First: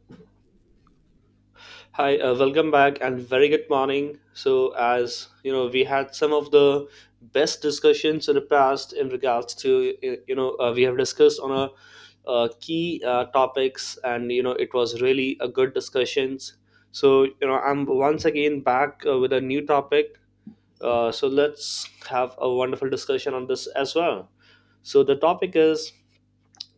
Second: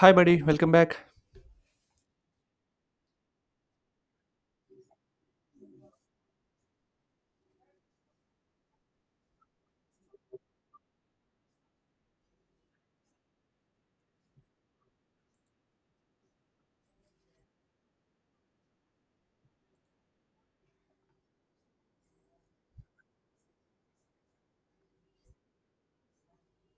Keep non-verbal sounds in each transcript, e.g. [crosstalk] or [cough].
Hi, buddy. Welcome back. Hi, welcome back and very good morning. So, as you know, we had some of the best discussions in the past in regards to, we have discussed on a key topics and, you know, it was really a good discussions. So, you know, I'm once again back with a new topic. So let's have a wonderful discussion on this as well. So the topic is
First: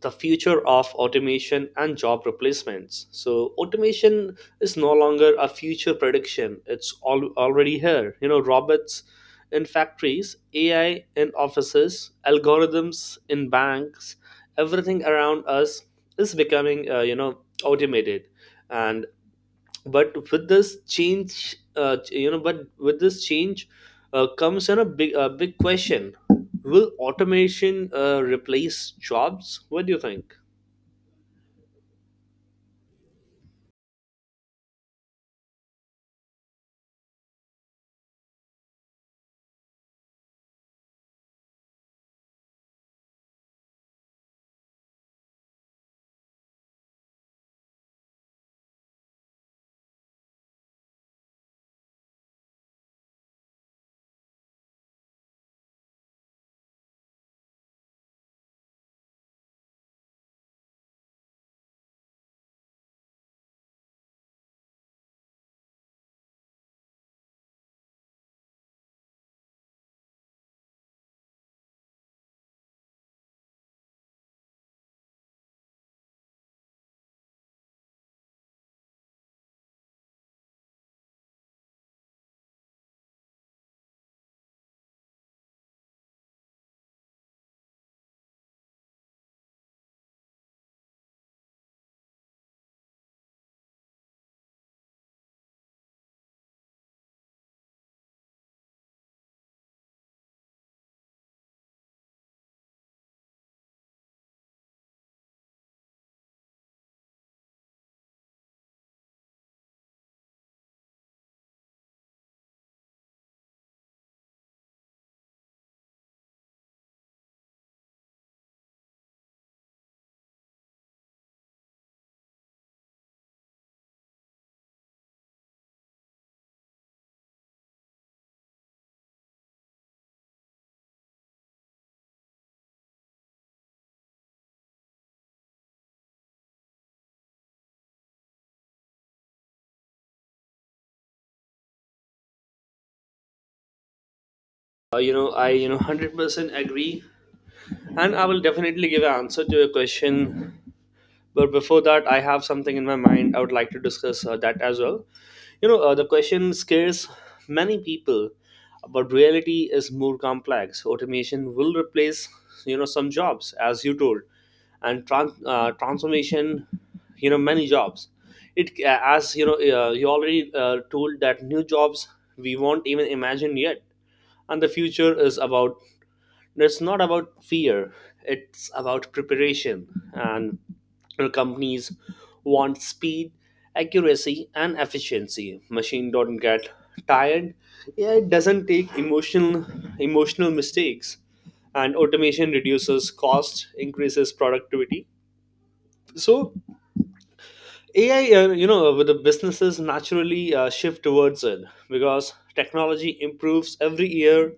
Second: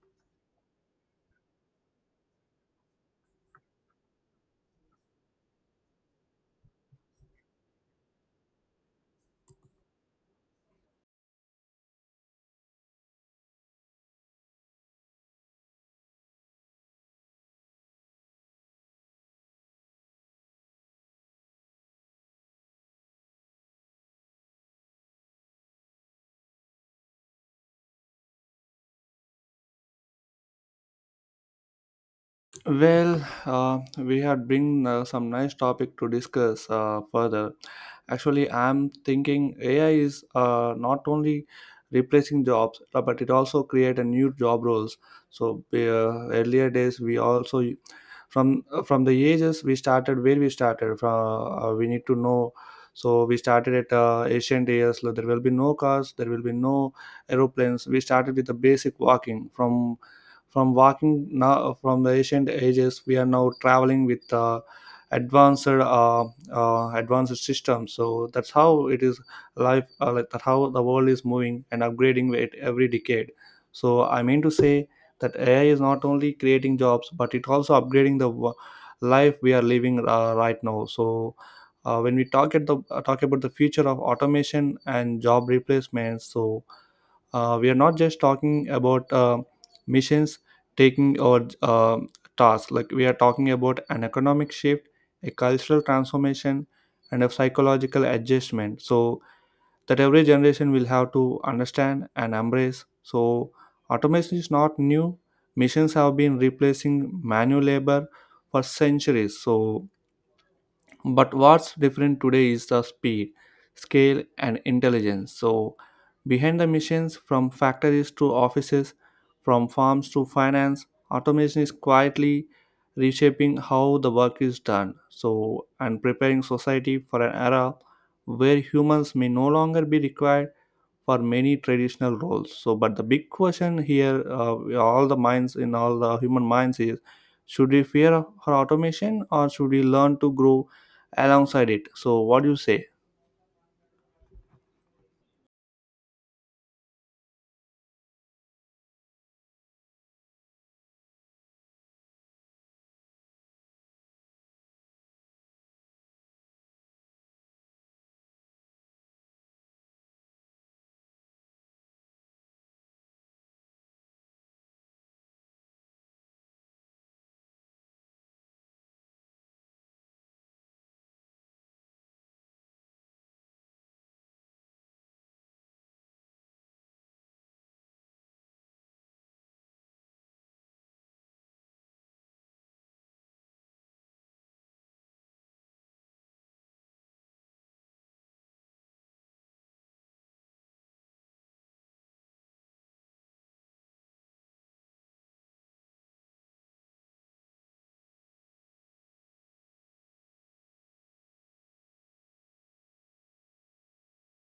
the future of automation and job replacements. So automation is no longer a future prediction; it's all already here. You know, robots in factories, AI in offices, algorithms in banks, everything around us is becoming automated. And but with this change, comes in a big question: will automation replace jobs? What do you think? Well, we had bring some nice topic to discuss further. Actually, I'm thinking AI is not only replacing jobs, but it also create a new job roles. So earlier days, we also from the ages we started where we started from we need to know, so we started at ancient years. Like there will be no cars, there will be no aeroplanes. We started with the basic walking from walking. Now from the ancient ages we are now traveling with advanced advanced systems. So that's how it is life, like that how the world is moving and upgrading it every decade. So I mean to say that AI is not only creating jobs but it also upgrading the life we are living, right now. So when we talk at the, talk about the future of automation and job replacements, so we are not just talking about missions taking or tasks. Like we are talking about an economic shift, a cultural transformation, and a psychological adjustment. So that every generation will have to understand and embrace. So automation is not new. Machines have been replacing manual labor for centuries. So, but what's different today is the speed, scale, and intelligence. So behind the machines, from factories to offices, from farms to finance, automation is quietly reshaping how the work is done. So, and preparing society for an era where humans may no longer be required for many traditional roles. So, but the big question here, all the minds in all the human minds is, should we fear for automation or should we learn to grow alongside it? So what do you say? You know, 100% agree, and I will definitely give an answer to your question. But before that, I have something in my mind. I would like to discuss that as well. You know, the question scares many people, but reality is more complex. Automation will replace, you know, some jobs, as you told, and transformation, you know, many jobs. It, as you know, you already told that new jobs we won't even imagine yet, and the future is about, no, it's not about fear, it's about preparation. And, you know, companies want speed, accuracy and efficiency. Machine don't get tired. Yeah, it doesn't take emotional mistakes, and automation reduces cost, increases productivity. So AI, you know, with the businesses naturally shift towards it because technology improves every year.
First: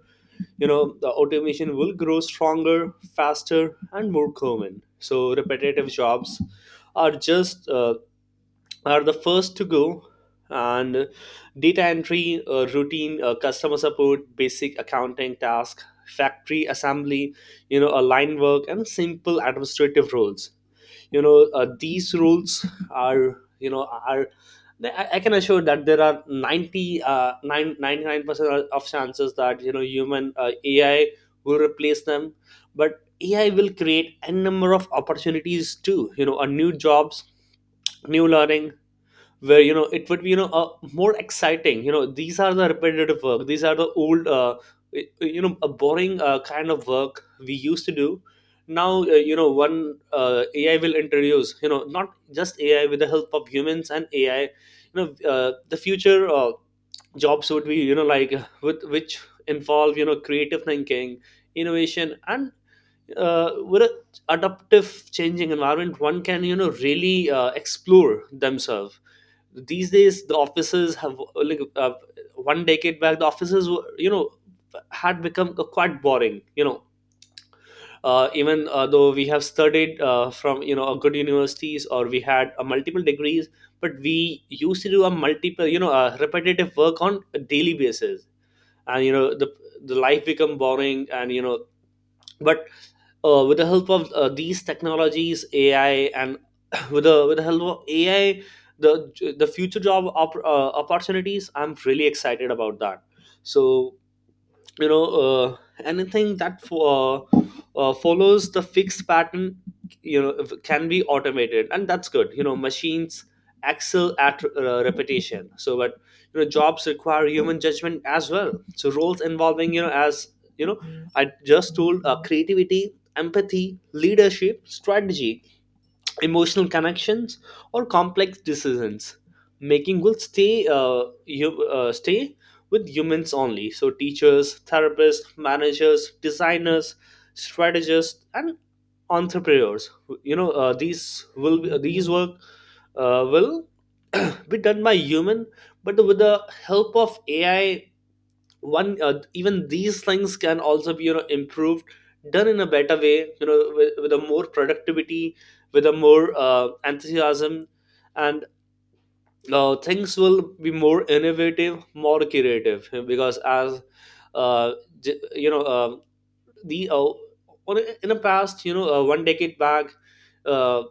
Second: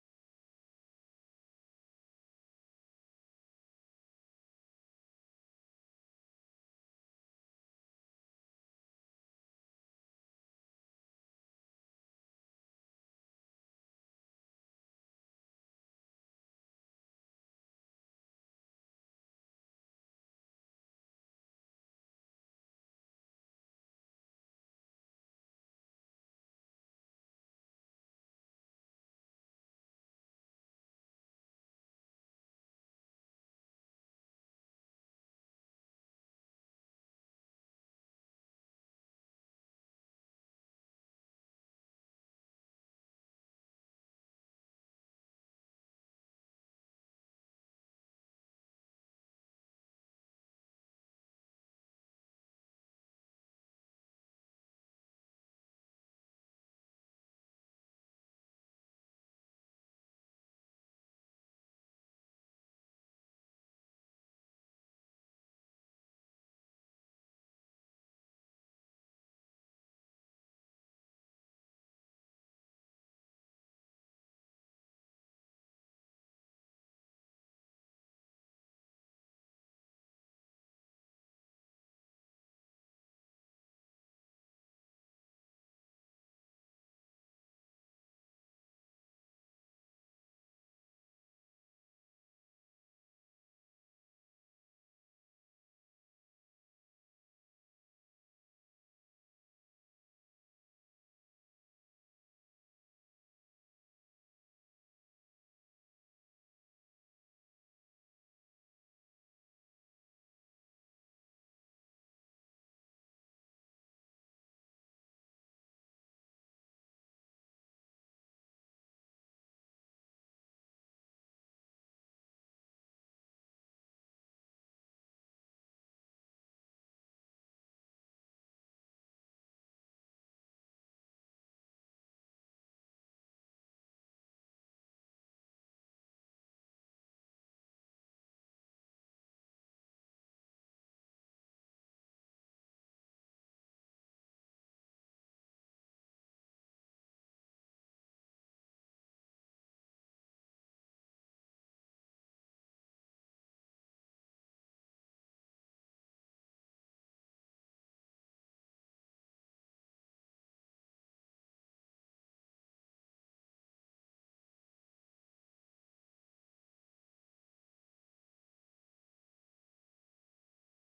You know the automation will grow stronger, faster and more common. So repetitive jobs are just are the first to go. And data entry, routine, customer support, basic accounting task, factory assembly, you know, a line work and simple administrative roles, you know, these rules are, you know, I can assure that there are 90, 99% of chances that, you know, human AI will replace them. But AI will create a number of opportunities too, you know, a new jobs, new learning, where, you know, it would be, you know, more exciting. You know, these are the repetitive work, these are the old, you know, a boring kind of work we used to do. Now, you know one AI will introduce, you know, not just AI, with the help of humans and AI, you know, the future jobs would be, you know, like, with which involve, you know, creative thinking, innovation and, with a adaptive changing environment, one can, you know, really explore themselves. These days the offices have like, one decade back, the offices were, you know, had become quite boring. You know, even though we have studied from, you know, a good universities, or we had multiple degrees, but we used to do a multiple, you know, a repetitive work on a daily basis. And, you know, the life become boring and, you know, but with the help of these technologies, AI and [coughs] [clears throat] with the help of AI, the future opportunities, I'm really excited about that. So, you know, anything that follows the fixed pattern, you know, can be automated. And that's good. You know, machines excel at repetition. So but, you know, jobs require human judgment as well. So roles involving, you know, as you know, I just told, creativity, empathy, leadership, strategy, emotional connections or complex decisions making will stay with humans only. So teachers, therapists, managers, designers, strategists and entrepreneurs, you know, these will be, these work will [clears throat] be done by human. But with the help of AI, one, even these things can also be, you know, improved, done in a better way, you know, with a more productivity, with a more enthusiasm, and things will be more innovative, more creative. Because as, uh, you know, the on in the past, you know, one decade back, uh,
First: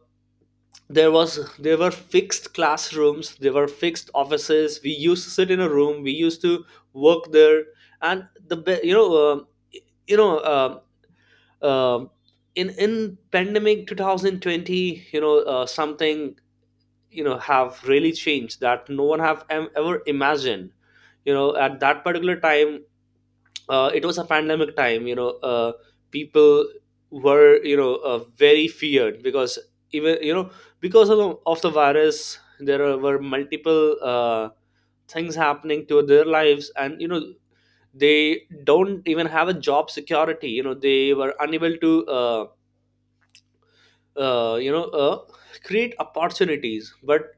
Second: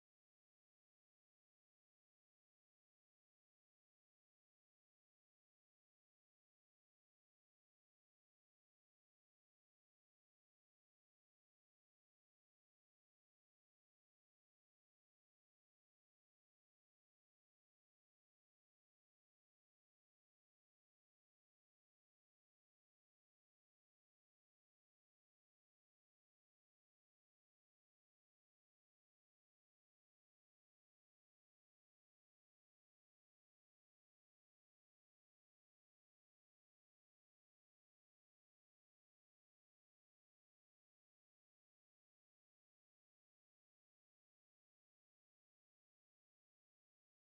there were fixed classrooms, there were fixed offices, we used to sit in a room, we used to work there. And the be- you know um in pandemic 2020, you know, something, you know, have really changed that no one have ever imagined. You know, at that particular time, it was a pandemic time. You know, people were, you know, very feared because, even, you know, because of the virus, there were multiple things happening to their lives. And, you know, they don't even have a job security. You know, they were unable to, uh, you know uh, create opportunities. But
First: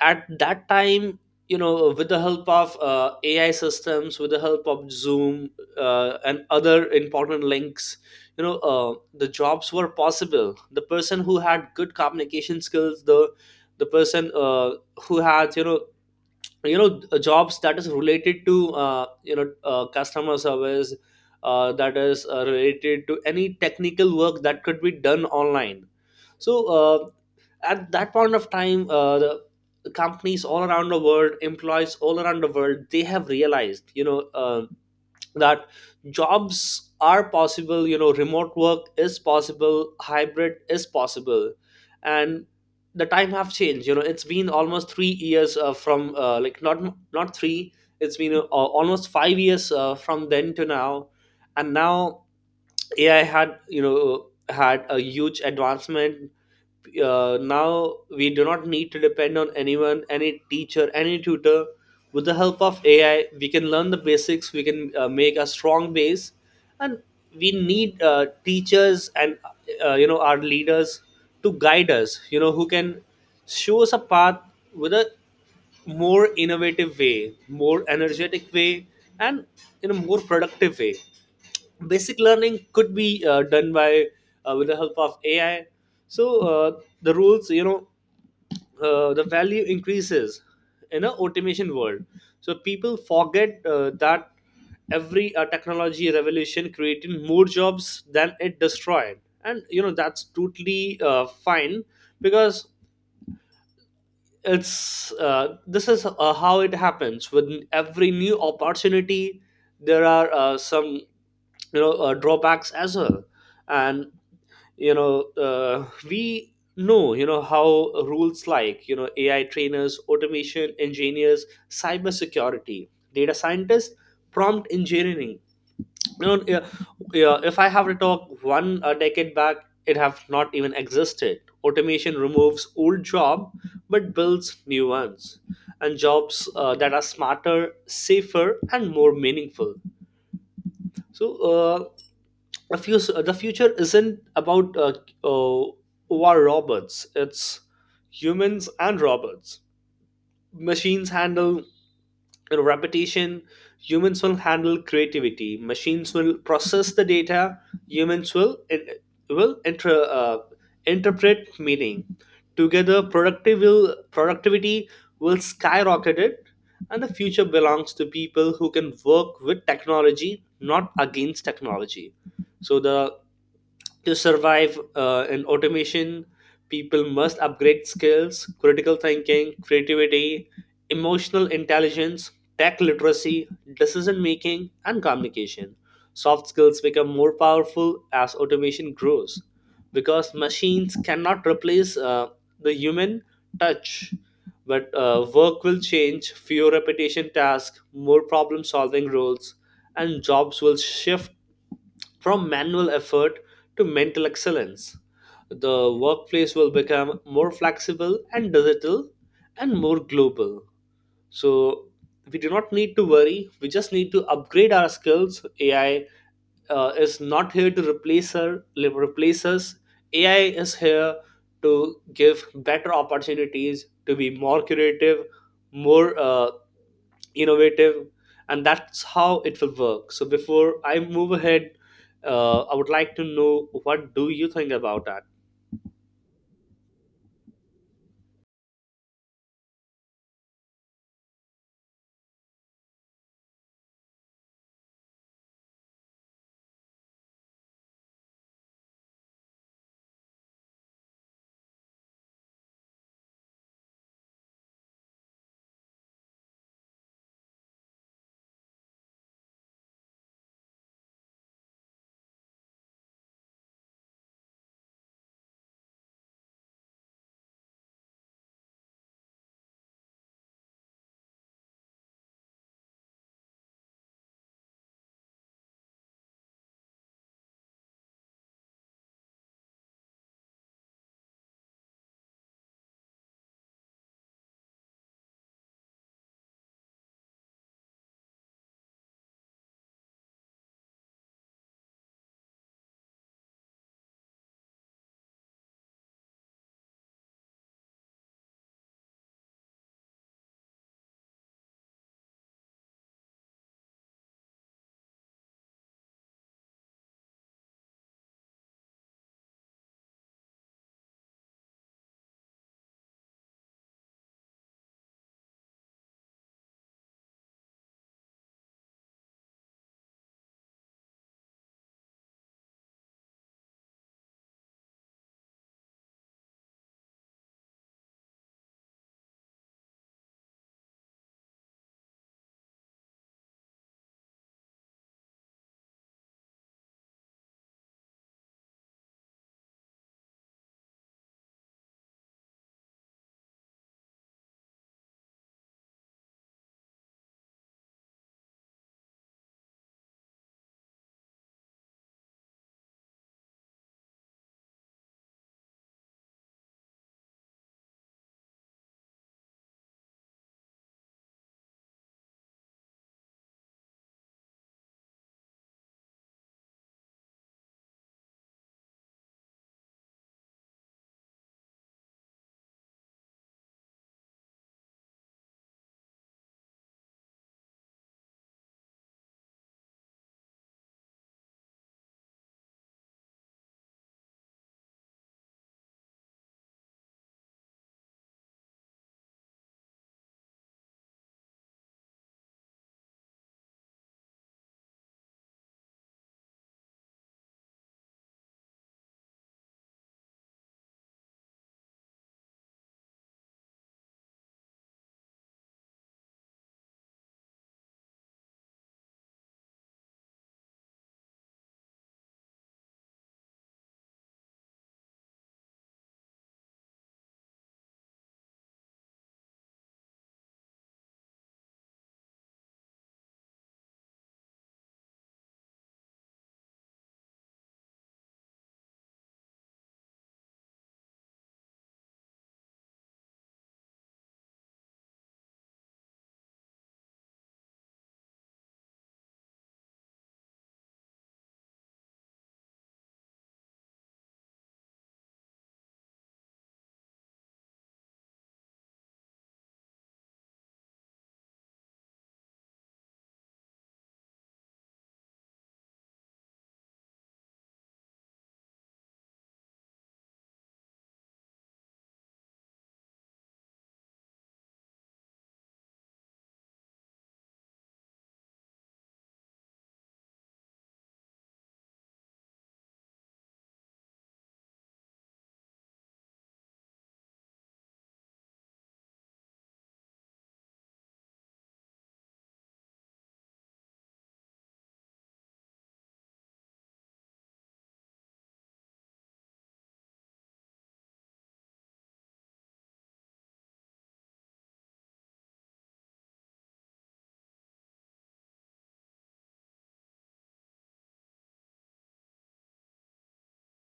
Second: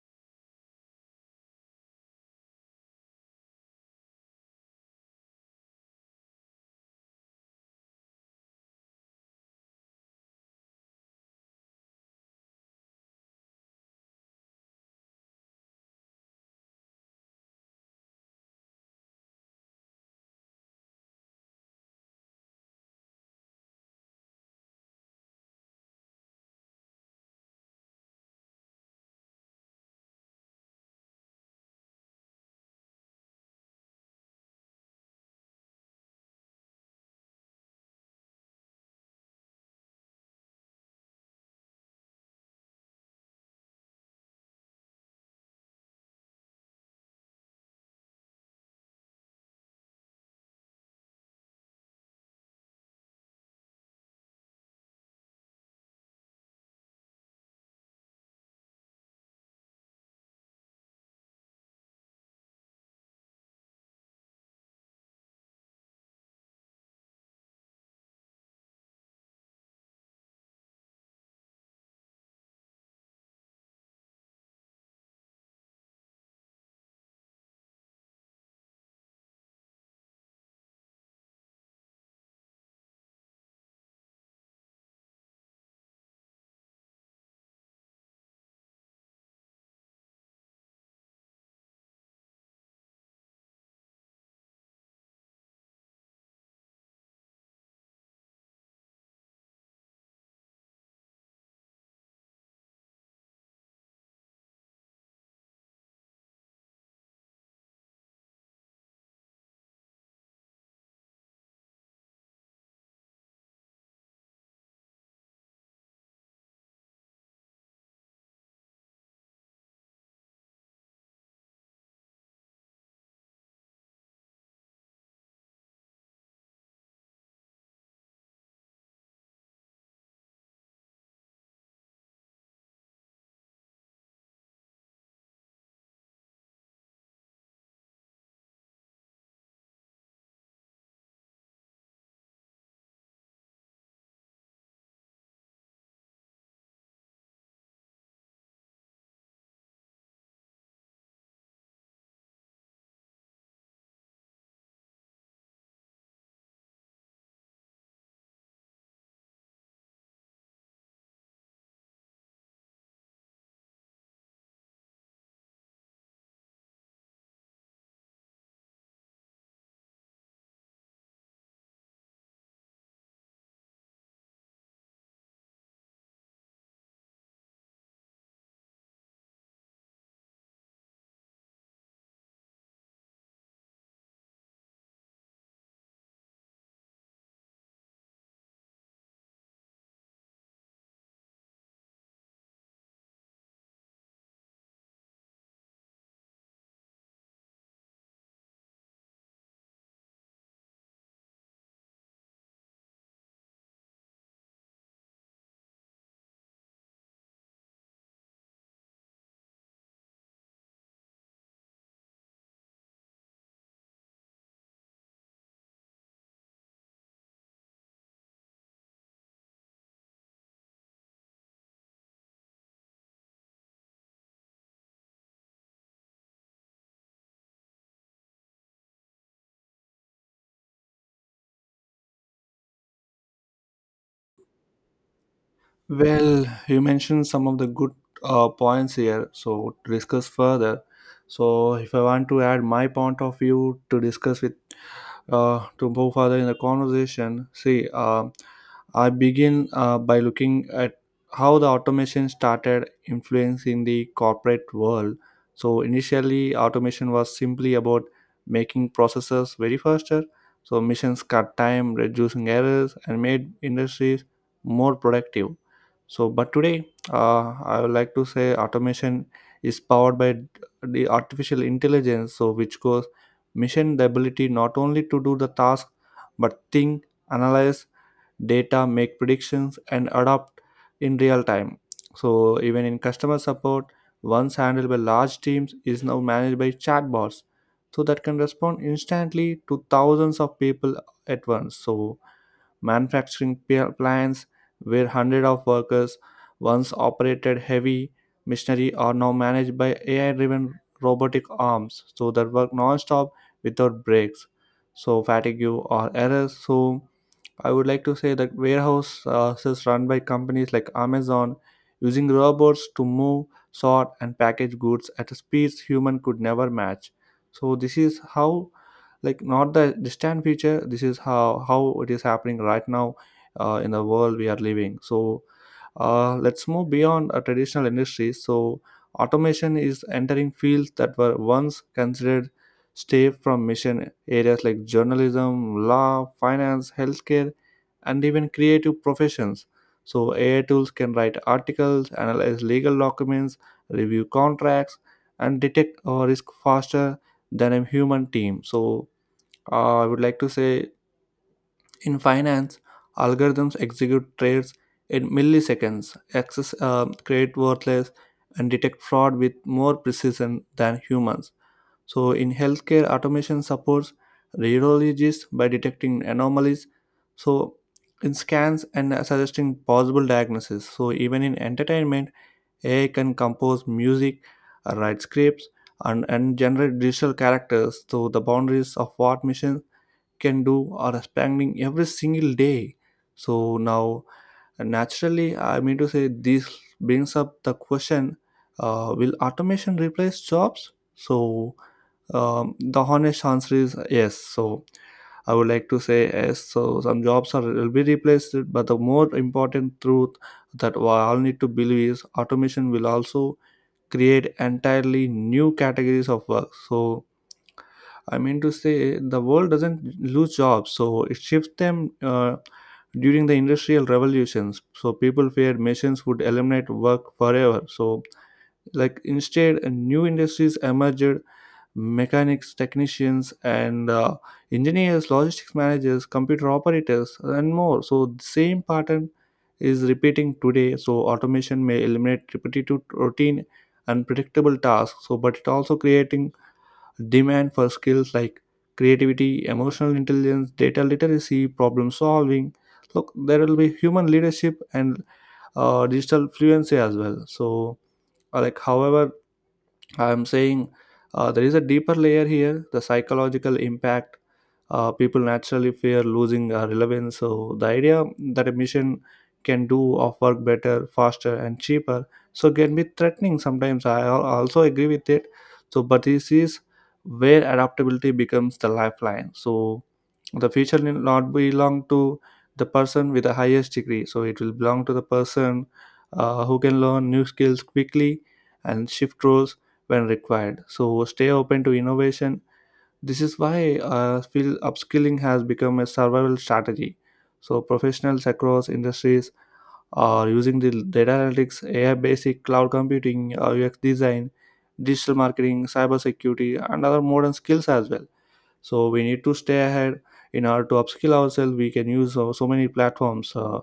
at that time, you know, with the help of AI systems, with the help of Zoom and other important links, you know, the jobs were possible. The person who had good communication skills, the person, who had, you know, jobs that is related to, you know, customer service, that is related to any technical work that could be done online. So, at that point of time, the companies all around the world, employees all around the world, they have realized, you know, that jobs are possible. You know, remote work is possible, hybrid is possible. And the time have changed. You know, it's been almost 3 years from, not not 3, it's been almost 5 years from then to now. And now AI had, you know, had a huge advancement. Now we do not need to depend on anyone, any teacher, any tutor. With the help of AI, we can learn the basics, we can make a strong base. And we need teachers and, you know, our leaders to guide us, you know, who can show us a path with a more innovative way, more energetic way, and in a more productive way. Basic learning could be done by, with the help of AI. So, the rules, you know, the value increases in an automation world. So people forget that every technology revolution created more jobs than it destroyed. And, you know, that's totally fine, because it's, this is how it happens. With every new opportunity, there are some, you know, drawbacks as well. And, you know, we know, you know, how rules like, you know, AI trainers, automation engineers, cybersecurity, data scientists, prompt engineering, you know, yeah, yeah, if I have to talk one a decade back, it have not even existed. Automation removes old job but builds new ones, and jobs that are smarter, safer, and more meaningful. So, the future isn't about uh, war robots. It's humans and robots. Machines handle repetition, humans will handle creativity. Machines will process the data, humans will interpret meaning. Together productive will productivity will skyrocket it, and the future belongs to people who can work with technology, not against technology. So, the to survive in automation, people must upgrade skills, critical thinking, creativity, emotional intelligence, tech literacy, decision making, and communication. Soft skills become more powerful as automation grows, because machines cannot replace the human touch. But, work will change, fewer repetition tasks, more problem solving roles, and jobs will shift from manual effort to mental excellence. The workplace will become more flexible and digital and more global. So, we do not need to worry, we just need to upgrade our skills. AI, is not here to replace us. AI is here to give better opportunities, to be more creative, more innovative, and that's how it will work. So before I move ahead, I would like to know what do you think about that. Well, you mentioned some of the good points here, so to discuss further. So, if I want to add my point of view to discuss with, to move further in the conversation, see, I begin by looking at how the automation started influencing the corporate world. So, initially, automation was simply about making processes very faster. So, missions cut time, reducing errors, and made industries more productive. So, but today, I would like to say automation is powered by the artificial intelligence, so which goes mission the ability not only to do the task but think, analyze data, make predictions, and adapt in real time. So, even in customer support, once handled by large teams, is now managed by chatbots, so that can respond instantly to thousands of people at once. So, manufacturing plants where hundreds of workers once operated heavy machinery are now managed by AI driven robotic arms. So that work non stop without breaks. So fatigue or errors. So I would like to say that warehouses run by companies like Amazon using robots to move, sort, and package goods at a speeds human could never match. So this is how, like not the distant future, this is how it is happening right now in the world we are living. So let's move beyond traditional industries. So automation is entering fields that were once considered safe from mission areas like journalism, law, finance, healthcare, and even creative professions. So AI tools can write articles, analyze legal documents, review contracts, and detect risk faster than a human team. So I would like to say, in finance, algorithms execute trades in milliseconds, access, create worthless, and detect fraud with more precision than humans. So, in healthcare, automation supports radiologists by detecting anomalies. So, in scans and suggesting possible diagnosis. So, even in entertainment, AI can compose music, write scripts, and generate digital characters. So, the boundaries of what machines can do or expanding every single day. So now naturally I mean to say this brings up the question, will automation replace jobs? So the honest answer is yes. So I would like to say yes. So some jobs are will be replaced, but the more important truth that we all need to believe is automation will also create entirely new categories of work. So I mean to say, the world doesn't lose jobs, so it shifts them, during the industrial revolutions. So people feared machines would eliminate work forever. So, like instead, new industries emerged: mechanics, technicians, and engineers, logistics managers, computer operators, and more. So the same pattern is repeating today. So automation may eliminate repetitive, routine, and predictable tasks. So, but it also creating demand for skills like creativity, emotional intelligence, data literacy, problem solving. Look, there will be human leadership and digital fluency as well. So, like however I'm saying, there is a deeper layer here, the psychological impact. People naturally fear losing relevance. So, the idea that a mission can do of work better, faster, and cheaper so can be threatening sometimes. I also agree with it. So, but this is where adaptability becomes the lifeline. So, the future will not belong to the person with the highest degree. So, it will belong to the person who can learn new skills quickly and shift roles when required. So stay open to innovation. This is why I feel upskilling has become a survival strategy. So professionals across industries are using the data analytics, AI basic, cloud computing, UX design, digital marketing, cybersecurity, and other modern skills as well. So we need to stay ahead. In order to upskill ourselves we can use so many platforms,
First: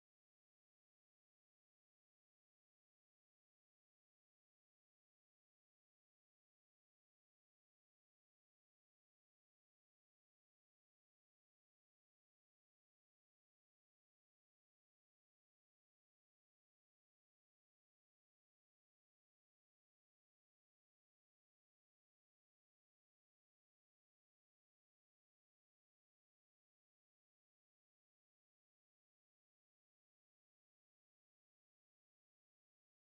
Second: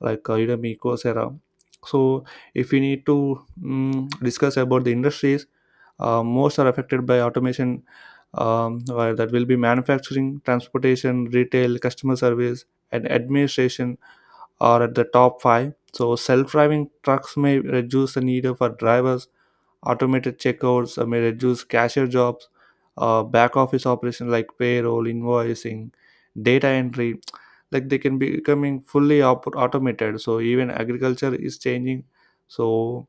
like Udemy, Coursera. So if we need to discuss about the industries most are affected by automation, where that will be manufacturing, transportation, retail, customer service, and administration are at the top five. So self-driving trucks may reduce the need for drivers. Automated checkouts may reduce cashier jobs. Uh, back office operations like payroll, invoicing, data entry [tsk] like they can be becoming fully automated. So even agriculture is changing. So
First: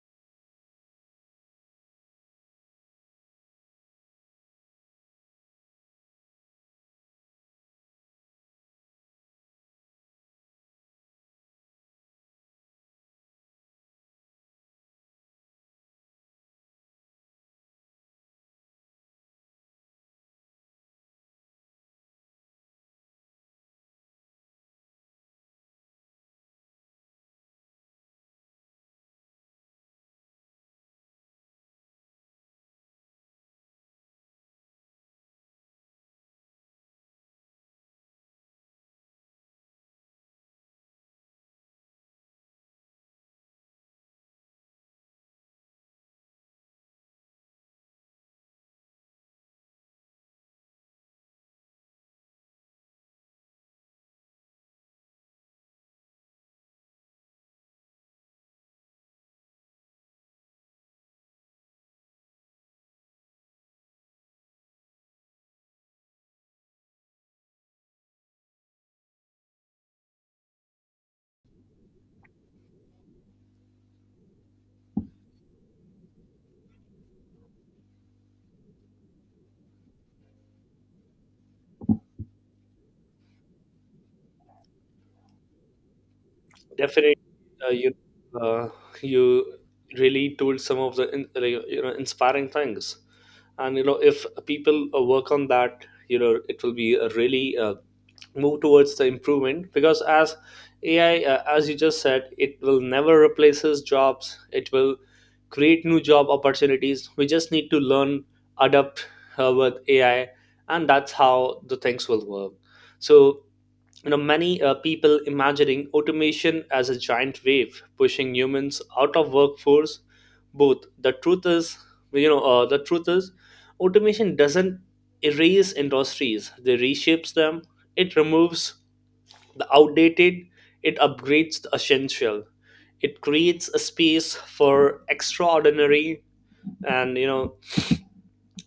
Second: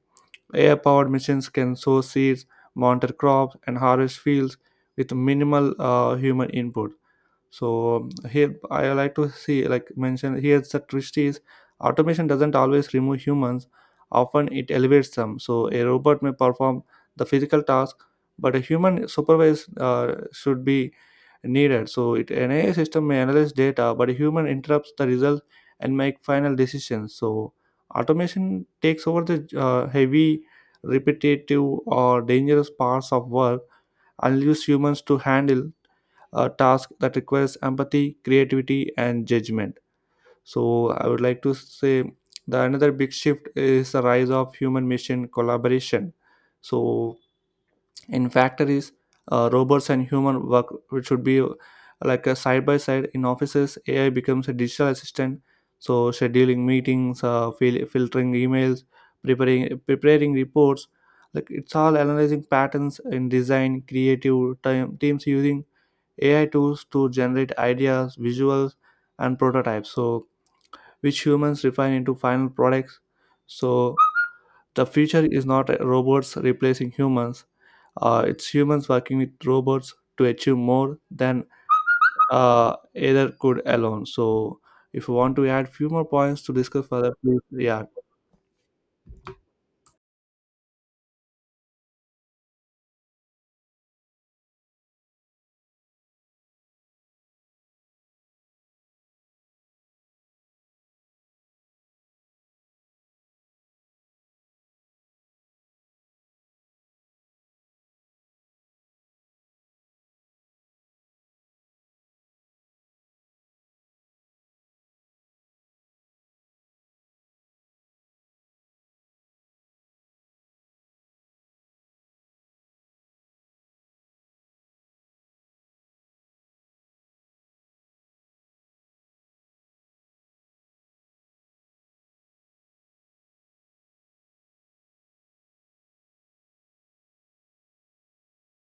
AI powered machines can sow seeds, monitor crops, and harvest fields with minimal human input. So here I like to see, like mention here, the twist is automation doesn't always remove humans. Often it elevates them. So a robot may perform the physical task, but a human supervise should be needed. So it an AI system may analyze data, but a human interrupts the result and make final decisions. So automation takes over the heavy, repetitive, or dangerous parts of work and leaves humans to handle a task that requires empathy, creativity, and judgment. So I would like to say the another big shift is the rise of human machine collaboration. So in factories, robots and human work which should be, like a side by side in offices. AI becomes a digital assistant. So scheduling meetings, filtering emails, preparing reports. Like it's all analyzing patterns in design, creative time teams using AI tools to generate ideas, visuals, and prototypes. So which humans refine into final products. So the future is not robots replacing humans. It's humans working with robots to achieve more than either could alone. So if you want to add few more points to discuss further, Definitely, please. uh, Yeah. you uh, you really told some of the you know, inspiring things, and you know if people work on that, you know it will be a really move towards the improvement. Because as AI, as you just said, it will never replaces jobs. It will create new job opportunities. We just need to learn, adapt with AI, and that's how the things will work. So, many people imagining automation as a giant wave pushing humans out of workforce. Both the truth is, the truth is automation doesn't erase industries, they reshapes them. It removes the outdated, it upgrades the essential, it creates a space for extraordinary. And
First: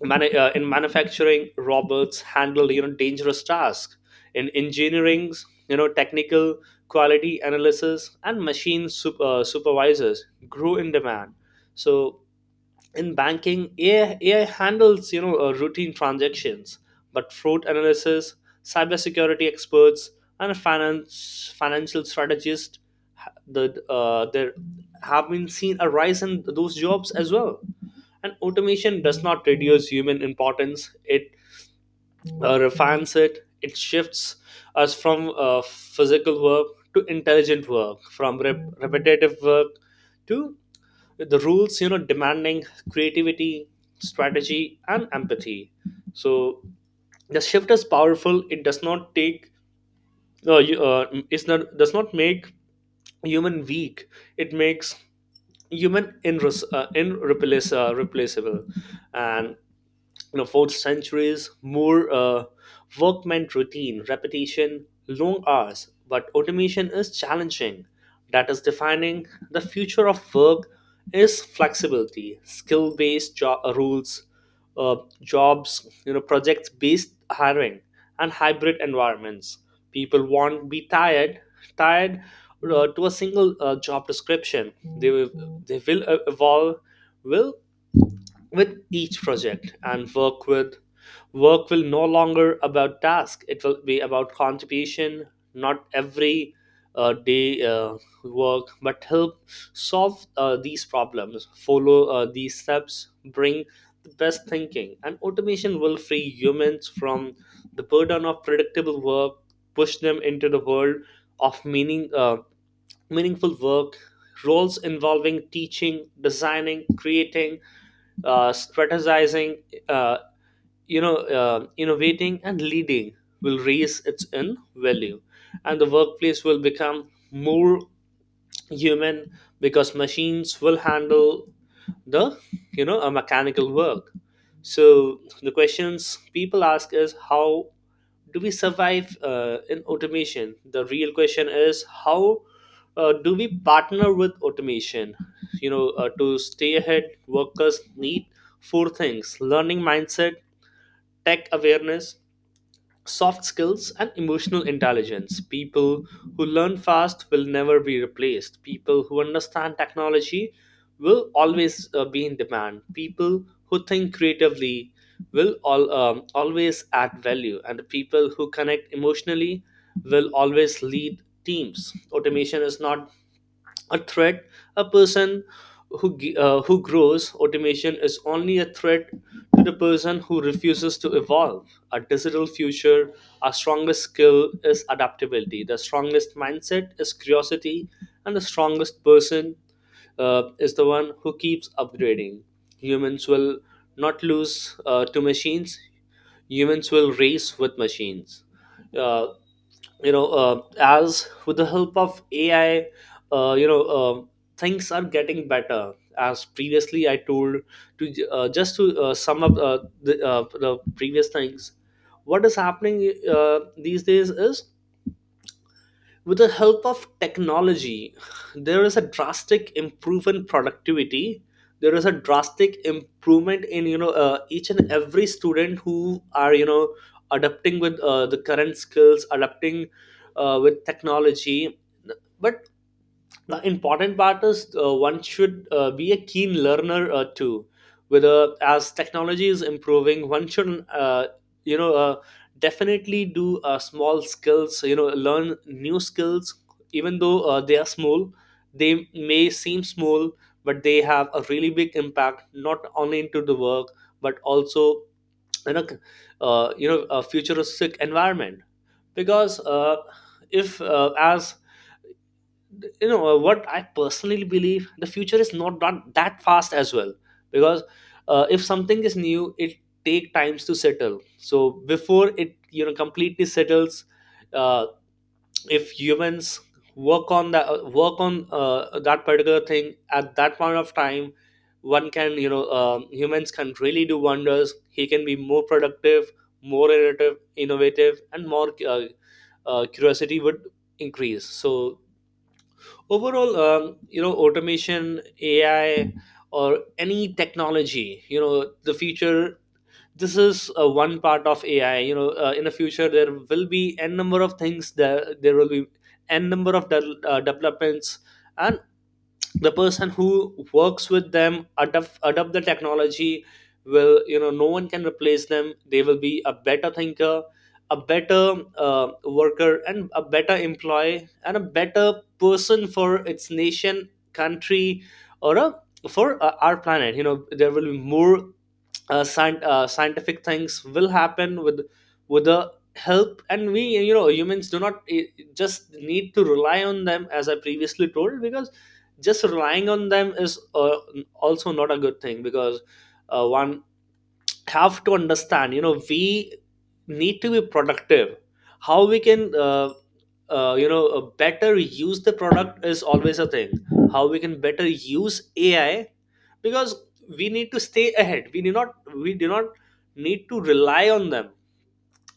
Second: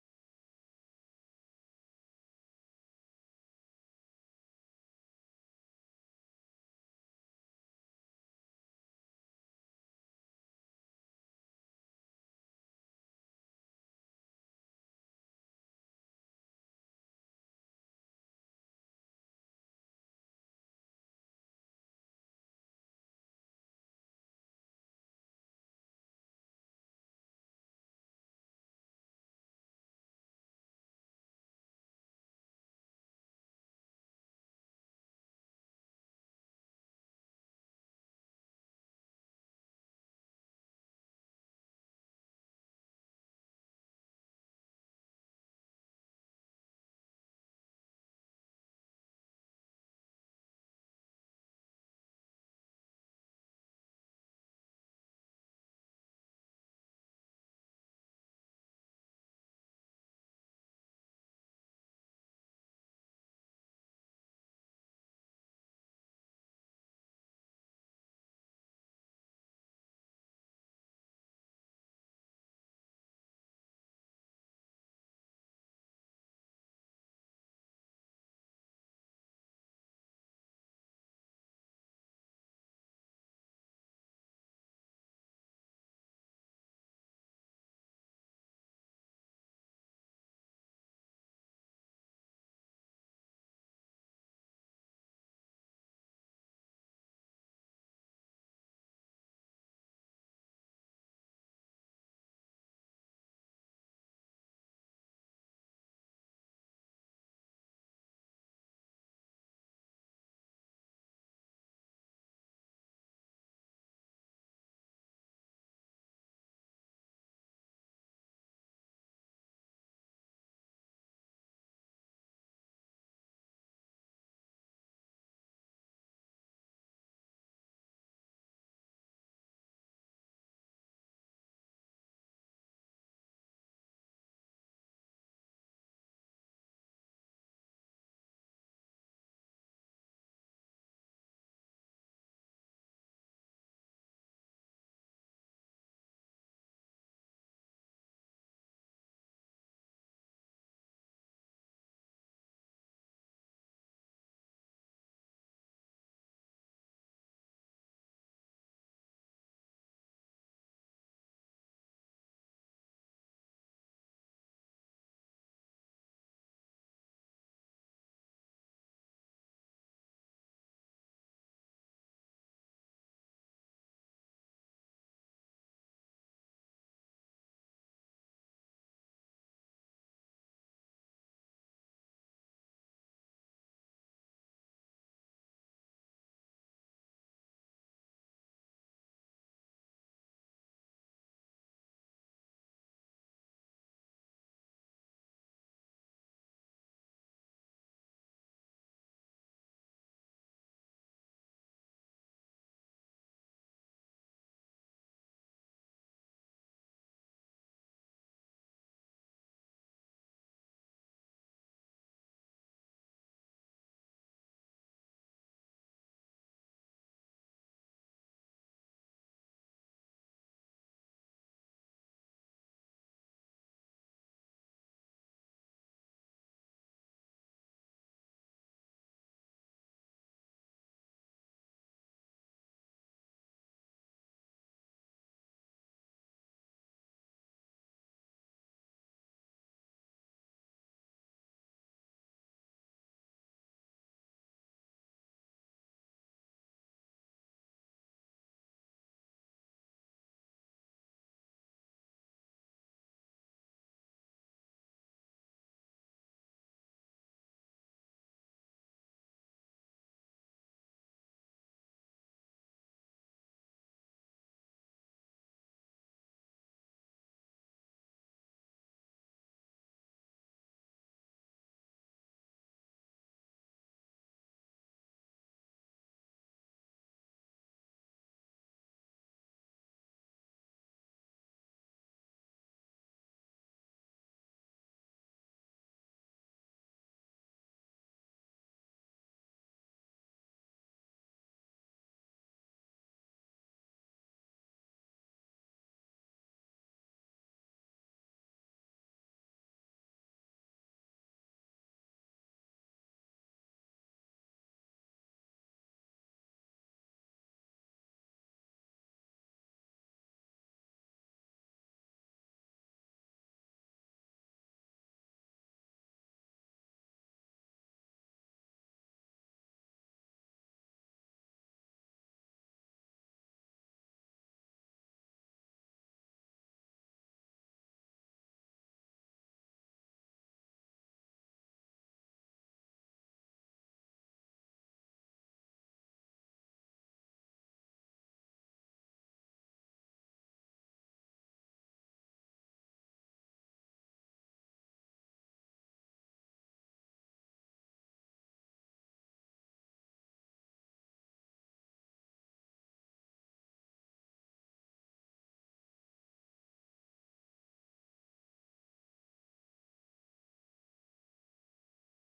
In manufacturing robots handled dangerous tasks. In engineering, technical quality analysis and machine supervisors grew in demand. So in banking AI handles routine transactions, but fraud analysis, cybersecurity experts, and finance financial strategists there have been seen a rise in those jobs as well. And automation does not reduce human importance, it refines it. It shifts us from physical work to intelligent work, from repetitive work to with the rules demanding creativity, strategy, and empathy. So the shift is powerful. It does not make human weak, it makes human in replaceable. And, you know, fourth centuries, more workman routine, repetition, long hours. But automation is challenging. That is defining the future of work is flexibility, skill-based job rules, uh, jobs, project-based hiring, and hybrid environments. People won't be tired to a single job description. They will, they will evolve, will with each project and work will no longer about task, it will be about contribution. Not every day work but help solve these problems, follow these steps, bring the best thinking. And automation will free humans from the burden of predictable work, push them into the world of meaningful work, roles involving teaching, designing, creating, strategizing, uh, innovating, and leading will raise its in value, and the workplace will become more human, because machines will handle the you know a mechanical work. So the questions people ask is how do we survive in automation? The real question is how do we partner with automation? To stay ahead workers need four things: learning mindset, tech awareness, soft skills, and emotional intelligence. People who learn fast will never be replaced. People who understand technology will always be in demand. People who think creatively will always add value. And the people who connect emotionally will always lead teams. Automation is not a threat. A person who g- who grows Automation is only a threat to the person who refuses to evolve a digital future. Our strongest skill is adaptability, the strongest mindset is curiosity, and the strongest person is the one who keeps upgrading. Humans will not lose to machines. Humans will race with machines. Uh, as with the help of AI, uh, you know, uh, things are getting better. As previously I told, just to sum up the previous things, what is happening these days is with the help of technology there is a drastic improvement in productivity. There is a drastic improvement in each and every student who are adapting with the current skills, adapting with technology. But the important part is one should be a keen learner too. Whether as technology is improving one should you know uh, definitely do small skills, learn new skills. Even though they are small, they may seem small, but they have a really big impact, not only into the work but also in a you know a futuristic environment. Because if as what I personally believe the future is not that fast as well. Because if something is new it take times to settle. So before it completely settles, uh, if humans work on that, work on that particular thing at that point of time, one can you know humans can really do wonders. He can be more productive, more innovative, and more curiosity would increase. So overall, automation AI or any technology, the future, this is one part of AI. In the future there will be n number of things, that there will be n number of developments. And the person who works with them adopt the technology will no one can replace them. They will be a better thinker, a better worker, and a better employee, and a better person for its nation country or a, for our planet. There will be more scientific things will happen with the help. And we humans do not just need to rely on them as I previously told. Because just relying on them is also not a good thing. Because one have to understand we need to be productive. How we can better use the product is always a thing. How we can better use AI. Because we need to stay ahead, we do not need to rely on them.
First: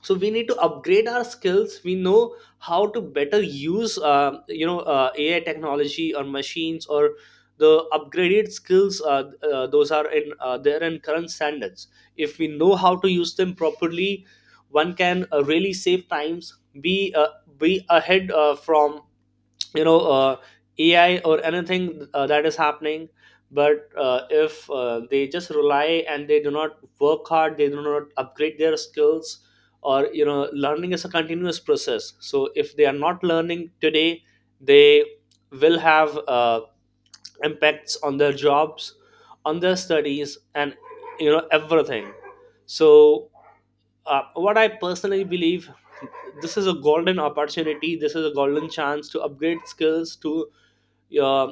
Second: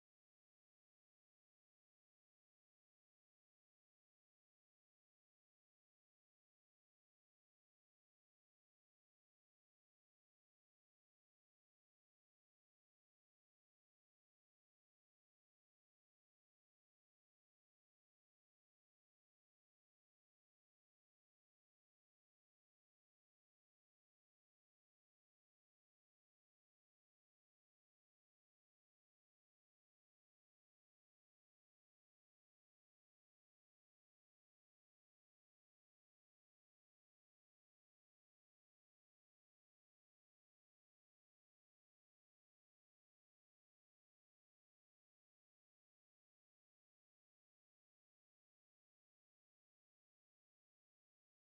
So we need to upgrade our skills, we know how to better use AI technology or machines or the upgraded skills those are in they're in current standards. If we know how to use them properly, one can really save times, be uh, be ahead from you know uh, AI or anything that is happening. But if they just rely and they do not work hard, they do not upgrade their skills, or learning is a continuous process. So if they are not learning today, they will have impacts on their jobs, on their studies, and everything. So, what I personally believe, this is a golden opportunity. This is a golden chance to upgrade skills to uh,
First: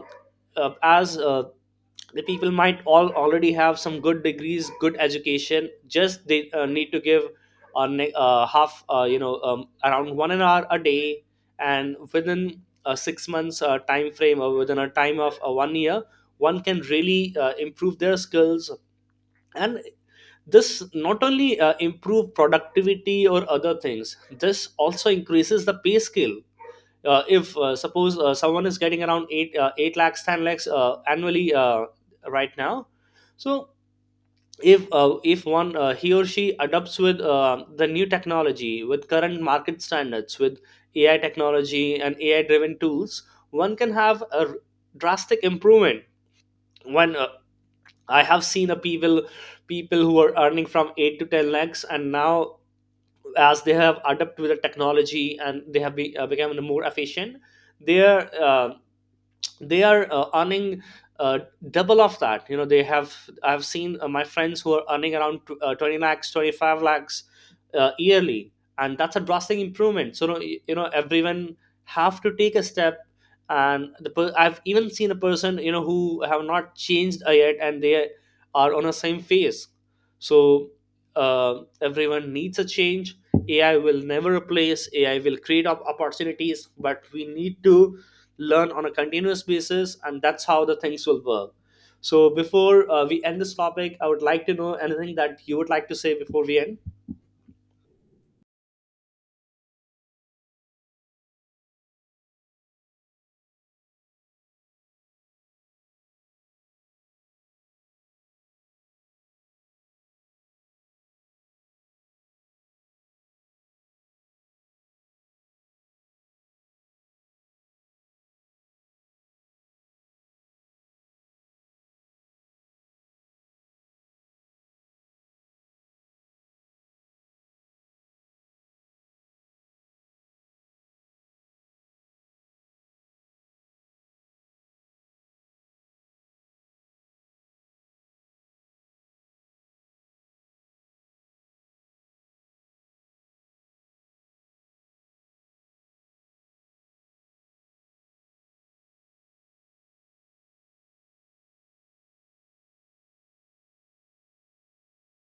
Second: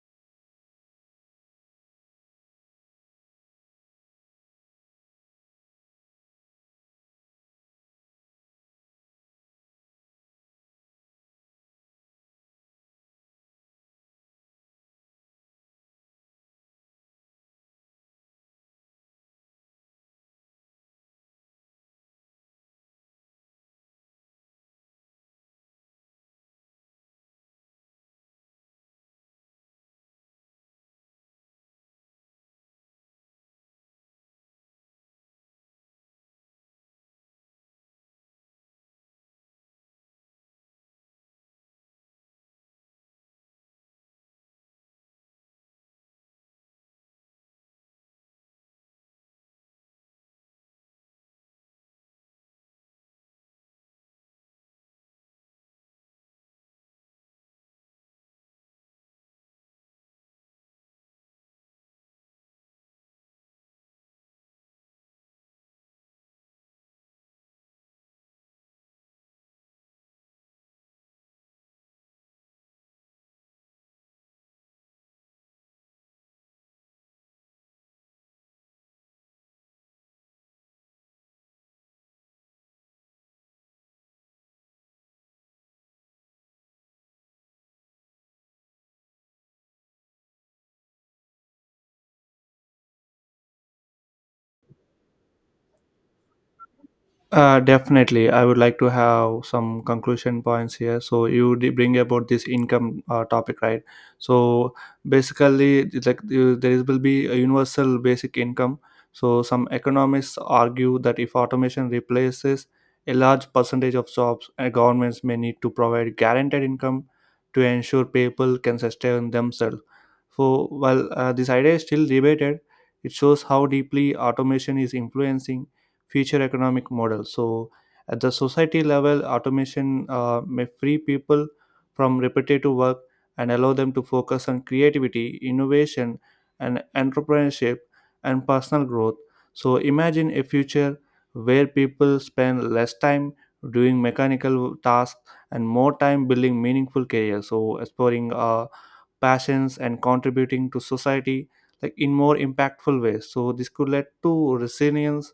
as the people might all already have some good degrees, good education. Just they need to give a ne- half, you know, around one an hour a day, and within a 6 months time frame or within a time of one year, one can really improve their skills. And this not only improve productivity or other things, this also increases the pay scale. If suppose someone is getting around 8 8 lakhs 10 lakhs annually right now. So if one he or she adopts with the new technology with current market standards with AI technology and AI driven tools, one can have a drastic improvement. When I have seen a people people who are earning from 8 to 10 lakhs, and now as they have adapted with the technology and they have become more efficient, their they are earning uh, double of that. You know they have I've seen my friends who are earning around 20 lakhs 25 lakhs yearly, and that's a drastic improvement. So everyone have to take a step. And the I've even seen a person who have not changed yet and they are on the same phase. So everyone needs a change. AI will never replace, AI will create opportunities, but we need to learn on a continuous basis, and that's how the things will work. So before we end this topic, I would like to know anything that you would like to say before we end. Definitely, I would like to have some conclusion points here. So you did bring about this income topic, right? So basically, it's like there will be a universal basic income. So some economists argue that if automation replaces a large percentage of jobs, governments may need to provide guaranteed income to ensure people can sustain themselves. So while this idea is still debated, it shows how deeply automation is influencing future economic model. So, at the society level, automation may free people from repetitive work and allow them to focus on creativity, innovation, and entrepreneurship and personal growth. So, imagine a future where people spend less time doing mechanical tasks and more time building meaningful careers. So, exploring passions and contributing to society like in more impactful ways. So this could lead to resilience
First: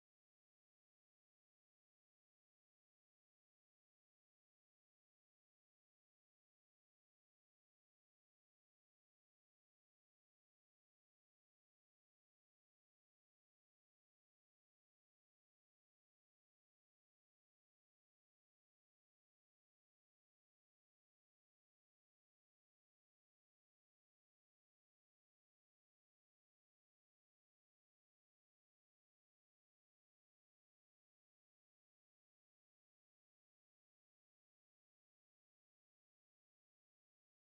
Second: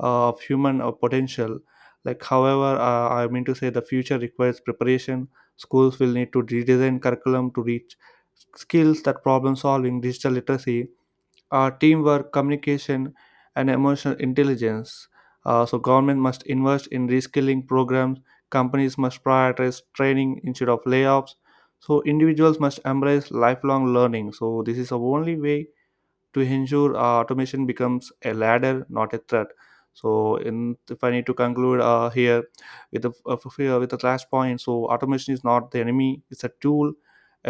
of human potential. Like however, I mean to say the future requires preparation. Schools will need to redesign curriculum to reach skills that problem solving, digital literacy, teamwork, communication, and emotional intelligence. So government must invest in reskilling programs. Companies must prioritize training instead of layoffs. So individuals must embrace lifelong learning. So this is the only way to ensure automation becomes a ladder, not a threat. So, in, if I need to conclude here with the, here with the last point, so automation is not the enemy; it's a tool,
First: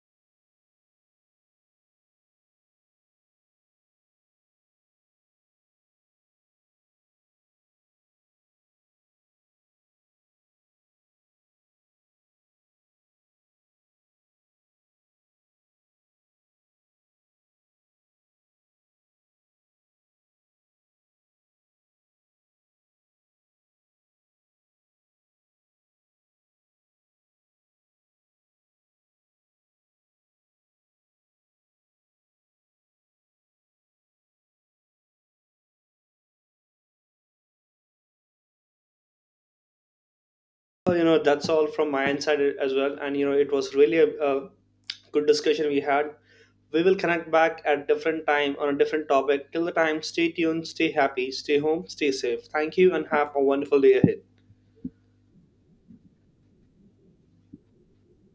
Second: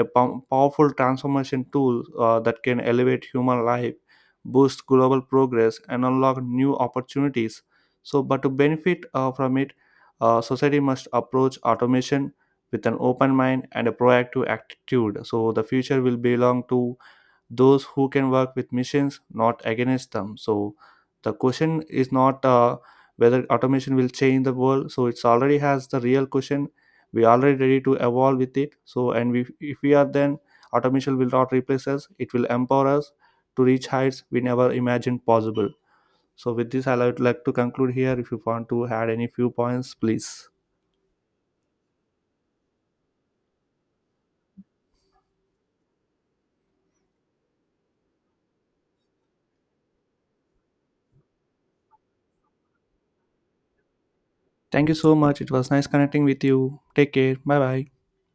a powerful transformation tool that can elevate human life, boost global progress, and unlock new opportunities. So, but to benefit from it, society must approach automation with an open mind and a proactive attitude. So, the future will belong to those who can work with machines, not against them. So the question is not whether automation will change the world. So it's already has the real question. We already ready to evolve with it. So and we, if we are, then automation will not replace us. It will empower us to reach heights we never imagined possible. So with this, I would like to conclude here. If you want to add any few points, please. Well, that's all from my end side as well. And it was really a good discussion we had. We will connect back at different time on a different topic. Till the time, stay tuned, stay happy, stay home, stay safe. Thank you and have a wonderful day ahead. Thank you so much. It was nice connecting with you. Take care. Bye bye.